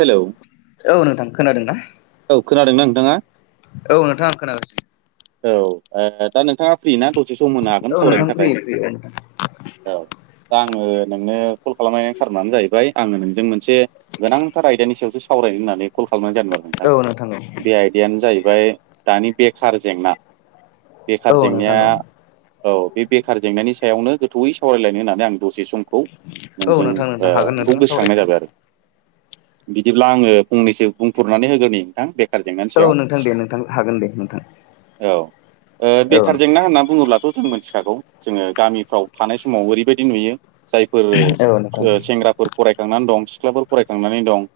Hello औ नोंथां खोनादों ना औ खोनादोंना नोंथाङा औ नोंथाङा आं खोनागासिनो औ ओ दा नोंथाङा फ्रि ना द एसे सम होनो हागोन औ नोंथां सावरायनो फ्रि थाखाय फ्रि औ नोंथां औ दा आङो नोंनो कल खालामनायनि कार'नानो जाहैबाय आङो नोंजों मोनसे गोनांथार आयदानि सायावसो सावरायनो होननानै कल खालामनाय जादो औ नोंथां औ ओफाय दानि बेखार जेंना बेखार औ नोंथां औ जेंनाया औ बे बेखार जेंनानि सायावनो गोथौयै सावरायलायनो होननानै आं द से समखौ औ नोंजों नोंथां नोंथां हागोन नखौ नोंथाङा गोसोखांनाय सावरायनो जाबाय आरो बिदिब्ला आङो फंनैसो बुंफोरनानै होगोनि नोंथां बे बेखार जेनानि औ सायाव नोंथां दे नोंथां हागोन दे नोंथां औ ओ औ बेखार जेंना होनना बुङोब्लाथ' जों मिथिखागौ जोङो गामि फ़्राव थानाय समाव ओरैबायदि नुयो जायफोर नोंथां औ नोंथां ओसेंग्राफोर फराय खांनानै दं सिख्लाफोर फरायखांनानै दं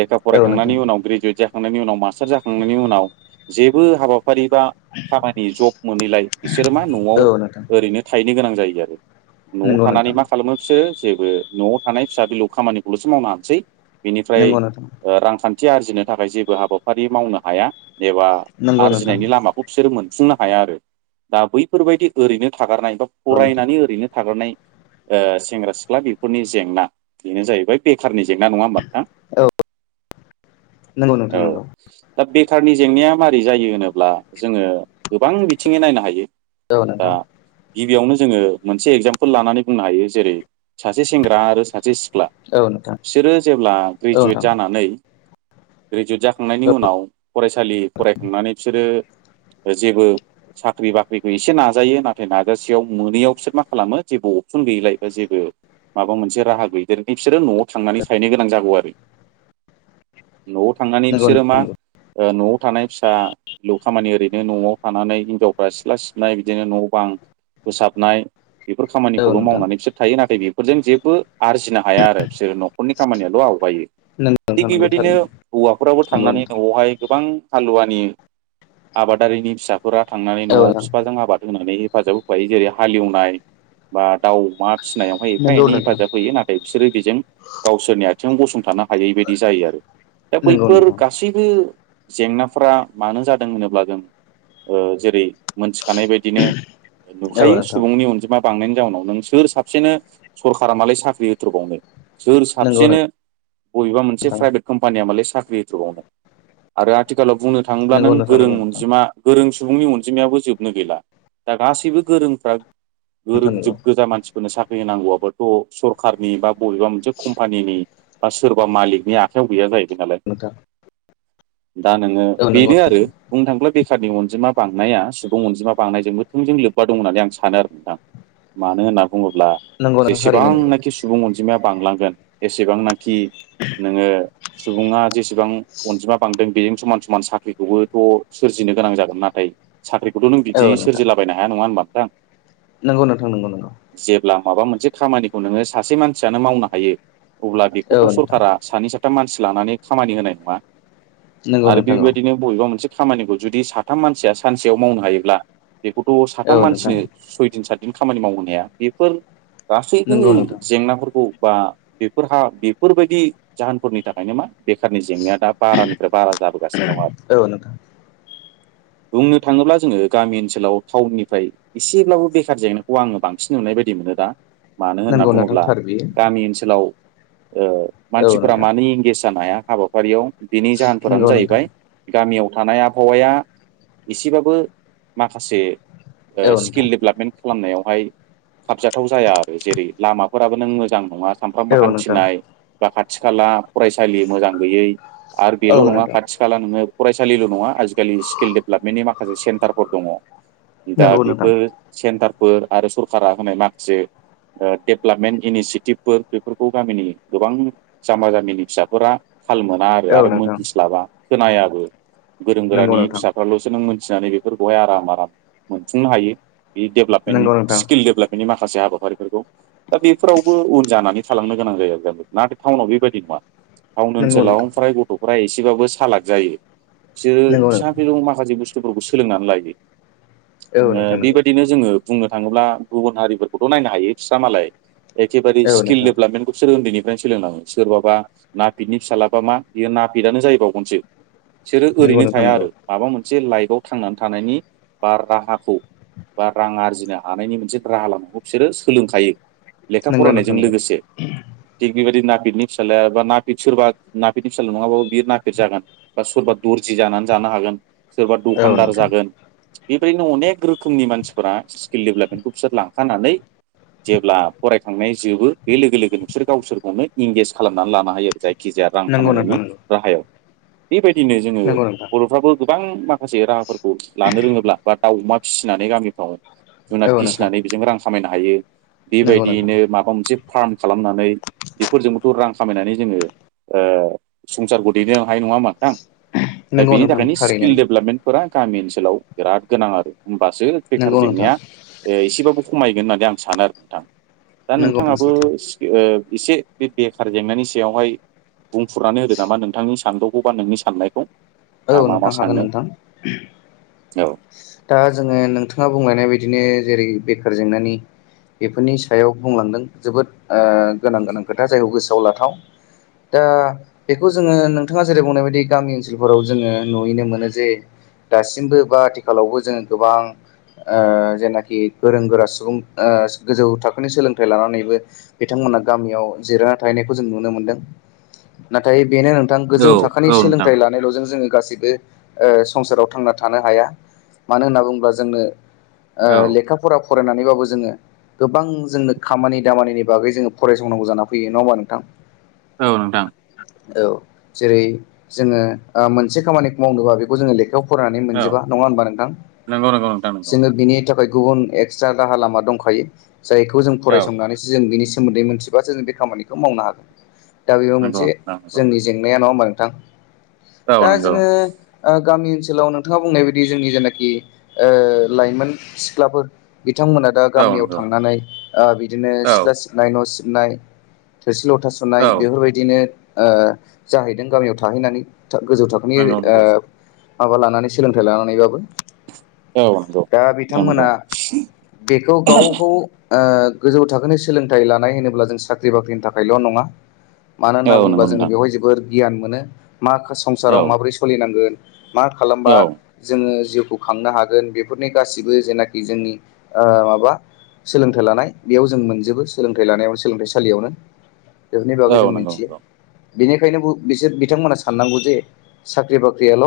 लेखा औ नोंथां फरायखांनायनि उनाव ग्रेजुयेट जा खांनायनि उनाव मास्टार जाखांनायनि उनाव जेबो हाबा फारि बा खामानि जब मोनैलाय बिसोरो मा न'आव औ नोंथां ओरैनो थाहैनो गोनां जायो आरो न'आव नंगौ थानानै नोंथां मा खालामो बिसोर जेबो न'आव थानाय फिसा फिल' खामानिखौल'सो मावनो हानोसै बिनिफ्राय नंगौ नोंथां रांखान्थि आरजिनो थाखाय जेबो हाबाफारि मावनो हाया एबा नंगौ नोंथां आरजिनायनि लामाखौ बिसोरो मोनफुंनो हाया आरो दा बैफोरबायदि ओरैनो थागारनाय बा नंगौ नोंथां फरायनानै ओरैनो थादनाय ओ सेंग्रा -सिख्ला बेफोरनि जेंना बेनो जाहैबाय बेखारनि जेंना नङा होमबा नोंथां औ नंगौ नोंथां औ नोंगौ दा बेखारनि जेंनाया मारै जायो होनोब्ला जोङो गोबां बिथिङै नायनो हायो अ दा नोथां गिबियावनो जोङो मोनसे एगजामपोल लानानै बुंनो हायो जेरै सासे सेंग्रा आरो सासे सिख्ला औ नोंथां बिसोरो जेब्ला औ नोंथां ग्रेजुवेट जानानै ग्रेजुवेट जाखांनायनि औ उनाव फरायसालि फरायखांनानै बिसोरो जेबो साख्रि बाख्रिखौ एसे नाजायो नाथाय नाजासेयाव मोनैयाव बिसोर मा खालामो जेबो अपसन गैयलाय बा जेबो माबा मोनसे राहा गैदेरयिनि बिसोरो न'आव थांनानै थायनो गोनां जागौ आरो न'आव थांनानै नंगौ बिसोरो मा नोंथां नंगौ न'आव थानाय फिसा खामानि ओरैनो न'आव थानानै हिनजावफ्रा सिथ्ला सिबनाय बिदिनो न' बां फोसाबनाय बेफोर औ खामानिखौल' नोंथां मावनानै बिसोर थायो। नाथाय बेफोरजों जेबो आरजिनो हाया आरो। बिसोरो न'खरनि खामानियाल' आवगायो। नंगौ थिग नोंथां नंगौ बेबादिनो थारैनो हौवाफोरावबो नंगौ थांनानै नोंथां न'आवहाय गोबां हालुवानि आबादारिनि फिसा फोरा थांनानै औ न'आव फिफाजों आबाद होनानै हेफाजाब होफायो। जेरै हालेवनाय बा दाउ, अमा फिसिनायावहाय एफा एनै नोंथां हेफाजाब होयो। नाथाय बिसोरो बेजों गावसोरनि आथिङाव गसं थानो हायै बायदि जायो आरो दा नंगौ बैफोर नोंथां गासैबो जेंनाफोरा मानो जादों होनोब्ला जों ओ जेरै मोनस थानाय बायदिनो नंगौ नोंथां औ नुखायो नोंथां सुबुंनि अनजिमा बांनायनि जाउनाव नों सोर साबसेनो सरखारा मालाय साख्रि होथ्र'बावनो। सोर नंगौ नोंथां साबसेनो बबेबा मोनसे नोंथां प्राइभेट कम्पानियाव साख्रिआ होथ्रबावनो? आरो आथिखालाव बुंनो थाङोब्ला नंगौ नों नोंथां गोरों नंगौ नोंथां अनजिमा गोरों सुबुंनि अनजिमायाबो जोबनो गैला। दा गासैबो गोरोंफ्रा गोरों नोंथां नंगौ जोब गोजा मानसि फोरनो साख्रि होनांगौआबोथ' सरखारनि बा बबेबा मोनसे कम्फानिनि बा सोरबा मालिकनि आखाइयाव गैया जाहैबाय नालाय। नोंथां। दा नोङो औ नंगौ बेनो आरो नोंथां बुंनो थाङोब्ला बेखारनि अनजिमा बांनाया सुबुं अनजिमा बांनायजों मोथोंजों लोब्बा दं होननानै आं सानो आरो नोंथां मानो होनना बुङोब्ला नंगौ नोंथां थारैनो नंगौ जेसेबांनाखि सुबुं अनजिमाया बांलांगोन एसेबांना खि नोङो सुबुङा जेसेबां अनजिमा बांदों बेजों समान समान साख्रिखौबोथ' सोरजिनो गोनां जागोन। नाथाय साख्रिखौथ' नों औ बिदि नोंथां सोरजिलाबायनो हाया, नङा होनोमबा? नंगौ नोंथां नंगौ नंगौ। जेब्ला माबा मोनसे खामानिखौ नोङो सासे मानसियानो मावनो हायो। अब्ला बेखौथ' औ नोंथां सरकारा सानै सा थाम मानसि लानानै खामानि होनाय नङा नंगौ आरो नोंथां औ बेबायदिनो बबेबा मोनसे खामानिखौ जुदि साथाम मानसिया सानसेयाव मावनो हायोब्ला बेखौथ' साथाम औ नोंथां मानसिनो सयदिन साद दिन खामानि मावहोनो हाया। बेफोर गासैबो नंगौ नोंथां जेंनाफोरखौ बा बेफोरहा बेफोरबायदि जाहोनफोरनि थाखायनो मा बेखारनि जेंनाया दा बारानिफ्राय बारा जाबोगासिनो दं आरो। औ नोंथां बुंनो थाङोब्ला जोङो गामि ओनसोलाव टाउननिफ्राय एसेब्लाबो बेखार जेंनाखौ आङो बांसिन नुनाय बायदि मोनो दा। मानो होनना नंगौ नोंथां बुङोब्ला थार बियो गामि ओनसोलाव ओ औ मानसिफोरा नोंथां मानो इंगेज जानो हाया हाबाफारियाव बिनि जाहोनफोरानो नंगौ नोंथां जाहैबाय गामियाव थानाय आबहावाया एसेबाबो माखासे ओ औ नोंथां स्किल डेभलपमेन्ट खालामनायावहाय खाबजाथाव जाया आरो जेरै लामाफोराबो नों मोजां नङा। सानफ्रामबो औ नोंथां हान्थिनाय बा खाथि खाला फरायसालि मोजां गैयै। आरबेल' औ नङा नोंथां खाथि खाला नोङो फरायसालिल' नङा, आलिकालि डेभलपमेन्टनि माखासे सेन्टारफोर दङ। दा नंगौ नोंथां बेफोर सेन्टारफोर आरो सरखारा होनाय माखासे ओ डेभलपमेन्ट इनिसियेटिभफोर बेफोरखौ गामिनि गोबां जाम्बा जाम्बिनि फिसा फोरा थाल मोना आरो औ आरो नोंथां मोनथिस्लाबा, खोनायाबो। गोरों नंगौ गोरानि नोंथां फिसाफ्राल'सो नों मोनथिनानै बेफोरखौहाय आराम आराम मोनफुंनो हायो। बे नंगौ डेभलपेन्ट नोंथां स्किल डेभपेन्टनि माखासे हाबा फारिफोरखौ। दा बेफोरावबो उन जानानै थालांनो गोनां जायो आरो नाथाय थाउनाव बेबायदि नङा। थाउन नंगौ नोंथां ओनसोलाव फ्राय गथ'फ्रा एसेबाबो सालाख जायो। बिसोरो नंगौ फिसा नोंथां फिलौ माखासे बुस्थुफोरखौ सोलोंनानै लायो। औ नोंथां नंगौ बेबायदिनो जोङो बुंनो थाङोब्ला गुबुन हारिफोरखौथ' नायनो हायो, बिस्रा मालाय एखेबे औ स्किल नोंथां डेभलपमेन्टखौसोर उन्दैनि फ्रायनो सोलोंलाङो। सोरबाबा नापिदनि फिसालाबा मा बियो नापिदआनो जाहैबावगोनसो। बिसोरो नंगौ ओरैनो नोंथां थाया आरो माबा मोनसे लाइफआव थांनानै थानायनि बा राहाखौ बा रां आरजिनो हानायनि मोनसे राहा लामाखौ बिसोरो सोलोंखायो। लेखा नंगौ नंगौ फरायनायजों नोंथां लोगोसे। थिग बेबायदि नापिदनि फिसालाया बा ना बे सोरबा नाफिदनि फिसाज्ला नङाबाबो बियो नाफिद जागोन बा सोरबा दर्जि जानानै जानो हागोन। सोरबा नंगौ औ दखानदार नोंथां जागोन। बेबायदिनो अनेक रोखोमनि मानसिफोरा स्किल डेभेलपमेन्टखौ बिसोर लांखानानै जेब्ला फरायखांनाय जोबो बे लोगो लोगो नोंसोर गावसोरखौनो इंगेज खालामनानै लानो हायो आरो। खि जाया रां नंगौ खामायनायनि नोंथां नंगौ राहायाव बेबायदि फिनो जोङो नंगौ नोंथां बर'फ्राबो गोबां माखासे राहाफोरखौ लानो रोङोब्ला बा दाउ अमा फिसिनानै गामिफ्राव जुनाद औ नोंथां फिसिनानै बेजों रां खामायनो हायो। नंगौ नोंथां बेबायदियैनो माबा मोनसे फार्म खालामनानै बेफोरजोंबोथ' रां खामायनानै जोङो ओ संसारखौ दैनो हायो नङा होनबा नोंथां? दा नंगौ बेनि नोंथां थाखायनो स्किल थारैनो डेभेलपमेन्टफोरा गामि ओनसोलाव बिराद गोनां आरो होमबासो बेखार नंगौ नोंथां जेंनाया एसेबाबो खमायगोन होननानै आं सानो आरो नोंथां दा नंगौ नोंथां नोंथाङाबो सैथो ओ एसे बे बेखार जेंनानि सायावहाय बुंफुरनानै होदो नामा नोंथांनि सानदौखौ बा नोंनि साननायखौ? औ दा मा मा नोंथां हागोन सानदों नोंथां। औ दा जोङो नोंथाङा बुंलायनाय बायदिनो जेरै बेखार जेंनानि बेफोरनि सायाव बुंलांदों जोबोद गोनां गोनां खोथा जायखौ गोसोआव लाथाव दा बेखौ जोङो नोंथाङा जेरै बुंनाय बायदि गामि ओनसोलाव फोराव जोङो नुनो मोनो जे दासिमबो बा आथिखालावबो जोङो गोबां ओ जेनाखि गोरों गोरा सुबुं ओ गोजौ थाखोनि सोलोंथाइ लानानैबो बिथांमोन गामियाव जिरायना थाहैनायखौ जों नुनो मोनदों नाथाय बेनो गोजौ औ थाखोनि औ नोंथां सोलोंथाइ लानायल' जों गासैबो ओ संसाराव थांनानै थानो हाया मानो होननानै बुङोब्ला जोंनो ओ औ लेखा फरा फरायनानैबाबो जोङो गोबां जोंनो खामानि दामानिनि बागै जोङो फरायसंनांगौ जानानै फैयो नङा होमबा नोंथां? औ नोंथां। औ जेरै जोङो ओ मोनसे खामानिखौ मावनोबा बेखौ जोङो लेखा बेयाव फरायनानै औ मोनजोबा नङा होनोमबा नोंथां नंगौ नंगौ नोंथां नंगौ जोङो बिनि थाखाय गुबुन एक्सट्रा राहा लामा दंखायो जायखौ जों औ फरायसंनानैसो जों सोमोन्दै मिथिबासो जों बे खामानिखौ मावनो हागोन दा बेबो नंगौ मोनसे नोंथां नंगौ जोंनि जेंनाया नङा होमबा? नोंथां औ दा नंगौ जोङो ओ गामि ओनसोलाव नोंथाङा बुंनाय बायदि जोंनि जेनाखि ओ लाइमोन सिख्लाफोर बिथांमोना दा औ गामियाव नंगौ थांनानै ओ बिदिनो औ सिथ्ला सिबनाय न' सिबनाय थोरसि लथा सुनाय औ बेफोरबायदिनो ओ जाहैदों गामियाव थाहैनानै। गोजौ नंगौ थाखोनिओ नंगौ माबा लानानै सोलोंथाइ लानानैबाबो। औ नंगौ दा नोंथां नंगौ बिथांमोना बेखौ गाव गाव ओ गोजौ थाखोनि सोलोंथाइ लानाय होनोब्ला जों साख्रि बाख्रिनि थाखायल' नङा मानो होनना औ बुङोब्ला नंगौ जोङो नोंथां बेवहाय जोबोर गियान मोनो मा औ संसाराव माबोरै सोलिनांगोन मा खालामबा औ जोङो जिउखौ खांनो हागोन बेफोरनि गासिबो जेनाखि जोंनि ओ माबा सोलोंथाइ लानाय बेयाव जों मोनजोबो सोलोंथाइ लानायाव सोलोंथाइसालियावनो। बेफोरनि बागै जों औ नंगौ मिथियो नंगौ बेनिखायनो बिसोर बिथांमोना साननांगौ जे साख्रि बाख्रियाल'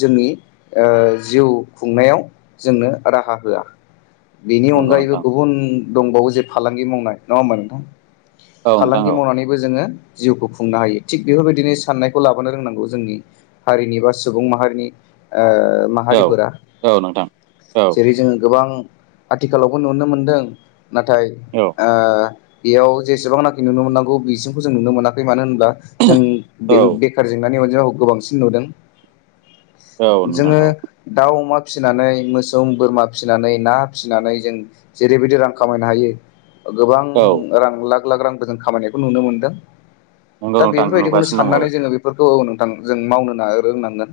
जोंनि ओ जिउ खुंनायाव जोंनो राहा हो बिनि नंगौ अनगायैबो नोंथां गुबुन दंबावो जे फालांगि मावनाय नङा होमबा नोंथां? औ नोंथां फालांगि औ मावनानैबो जोङो जिउखौ खुंनो हायो थिग बेफोरबायदिनो साननायखौ लाबो। बोनो रोंनांगौ जोंनि हारिनि बा सुबुं माहारिनि ओ ओ औ माहारिफोरा औ नोंथां औ जेरै जोङो गोबां आथिखालावबो नुनो मोनदों नाथाय औ ओ बेयाव जेसेबांनाखि नुनो मोननांगौ बिसिमखौ जों नुनो मोनाखै मानो होनोबब्ला जों बे औ [unintelligible] गोबांसिन नुदों औ नोंथां जोङो औ दाव अमा फिसिनानै मोसौ बोरमा फिसिनानै ना फिसिनानै जों जेरैबायदि रां खामायनो हायो गोबां औ रां लाख लाख रांबो जों खामायानिखौ नुनो मोनदों। नंगौ दा नोंथां बेफोरबायदिखौनो नुगासिनो साननानै जोङो औ औ नोथां जों मावनो ना रोंनांगोन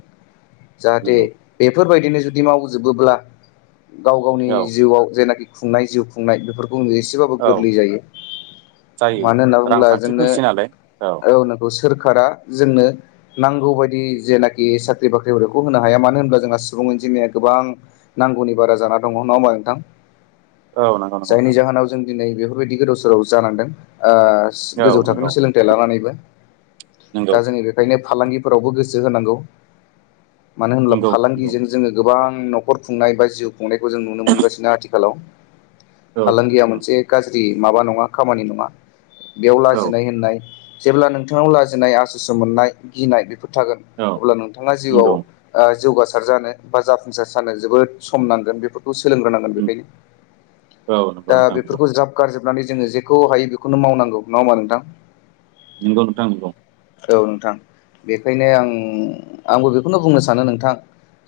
दङ जाहाथे औ बे फोरबायदिनो जुदि मावजोबोब्ला गाव गावनि नंगौ जिउआव जेनाखि खुंनाय जिउ खुंनाय बेफोर बुंनो एसेबाबो औ औ गोरलै जायो। जायो मानो होनना बुंब्ला रांखान्थि जोंनो फैसै नालाय औ नोंखौ सोर जोंनो नांगौ बायदि जेनाखि साख्रि बाख्रिफोरखौ होनो हाया मानो होनबा जोंहा सुबुं अनजिमाया गो बां नांगौनि बारा जाना दङ नङा होमबा नोंथां। औ नंगौ नंगौ जायनि नोंथां जाहोनाव जों दिनै बेफोरबायदि गोदाव सोराव जानांदों। ओस औ गोजौ थाखोनि नंगौ सोलोंथाइ लानानैबो। नंगौ दा जोंङो बेखायनो फालांगिफोरावबो गोसो होनांगौ। मानो होनब्ला नंगौ नंगौ फालांगिजों जोङो गोबां नख'र खुंनाय बा जिउ खुंनायखौ जों नुनो मोनगासिनो आथिखालाव। औ नंगौ फालांगिया नोंथां मोनसे गाज्रि माबा नङा खामानि नङा। बेयाव औ लाजिनाय होननाय जेब्ला नोंथांनाव लाजिनाय आसुसु मोननाय गिनाय बेफोर थागोन अब्ला नोंथाङा जिवाव नंगौ ओ जौगासा र जानो बा जाफुंसार जानो जोबोद सम नांगोन बेफोर खौ सोलोंग्रोनांगोन बेखायनो औ नंगौ नोंथां दा नंगौ बेफोरखौ ज्राब गारजोब नानै जोङो जेखौ हायो बेखौनो मावनांगौ नङा होमबा नोंथां। नोंगौ नोंथां नोंगौ। औ नोंथां बेखायनो आं आंबो बेखौनो बुंनो सानो नोंथां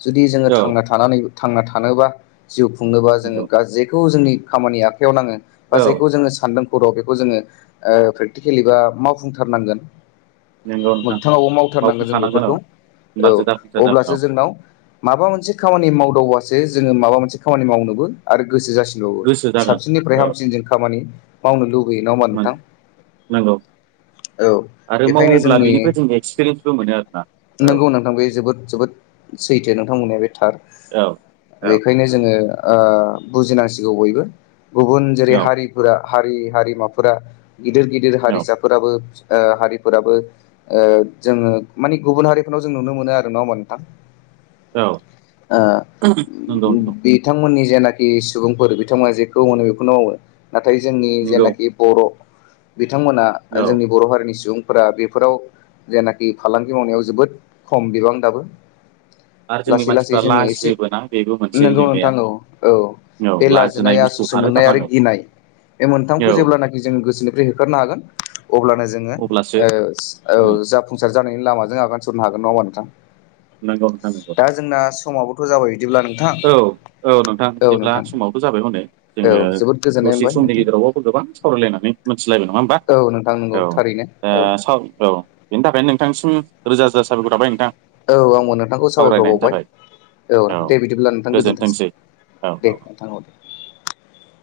जुदि जोङो औ थांना थानानै थांना थानोबा जिउ खुंनोबा जोङो नंगौ गाज्रिखौ जोंनि खामानि आखायाव नाङो बा औ जेखौ जोङो सानदों [unintelligible] बेखौ जोङो ओ प्रेकटिकेलि बा मावफुंथारनांगोन। नंगौ नोंथां मोगथाङावबो मावथारनांगोन जों मावफुंखानांगोन औ बेफोरखौ। होमब्लासो औ जाफुंसार जागोन अब्लासो औ जोंनाव माबा मोनसे खामानि माव दावबासो जोङो माबा मोनसे खामानि मावनोबो आरो गोसो जासिनबावो गोसो जागोन साबसिननिफ्राय औ हामसिनजों खामानि मावनो लुबैयो नङा होमबा नोंथां। नोंगौ। औ बेखायनो जोंनि बेनिफ्राय जों एक्सपिरियेन्सबो मोनो आरोना औ नंगौ नोंथां बे जोबोद जोबोद सैथो नोंथां बुंनाया बे थार औ औ बेखायनो जोङो ओ बुजिनांसिगौ बयबो गुबुन जेरै औ हारिफोरा हारि हारिमाफोरा गिदिर गिदिर हारिसाफोराबो ओ हारि फोराबो ओ जोङो मानि गुबुन हारिफोरनाव जों नुनो मोनो आरो नङा होनबा नोंथां। औ औ ओ नंगौ ओम नंगौ बिथांमोननि जेनाखि सुबुंफोर बिथांमोना जेखौ मोनो बेखौनो मावो नाथाय जोंनि नंगौ जेनाखि बर' बिथांमोना औ जोंनि बर' हारिनि सुबुं फोरा बेफोराव जेनाखि फालांगि मावनायाव जोबोद खम बिबां दाबो। आरो जोंनि लासै लासै मानसिफ्रा जोङो एसे लाजियोबोना बेबो मोनसे नंगौ जेंनाया नोंथां औ औ। औ बे लाजिनाय, बुस्थु आसुसु मोननाय आरो खारहोथारनांगौ गिनाय बे मोनथामखौ औ जेब्लानाखि जों गोसोनिफ्राय होखारनो हागोन अब्लानो जोङो अब्लासो ओस औ उम जाफुंसार जानायनि लामाजों आगान सुरनो हागोन नङा होमबा नंगौ नंगौ नोंथां दा जोंना समाबोथ' जाबाय बिदिब्ला नोंथां औ औ नोंथां औ बिदिब्ला नोंथां समाबोथ' जाबाय हनै औ जोङो जोबोद गोजोननाय दसे मोनबाय समनि नोंथां गेजेरावबबो गोबां सावरायलायनानै मोनथिलायबाय नामा होमबा औ नोंथां नंगौ औ थारैनो दा औ साव औ बेनि थाखायनो नोंथांसिम रोजा रोजा साबायखर थाबाय नोंथां। औ आंबो नोंथांखौ साबायखर सावरायनायनि बावबाय थाखाय औ दे बिदि ब्ला नोंथां गोजोनथोंसै। औ दे औ नोंथां [unintelligible]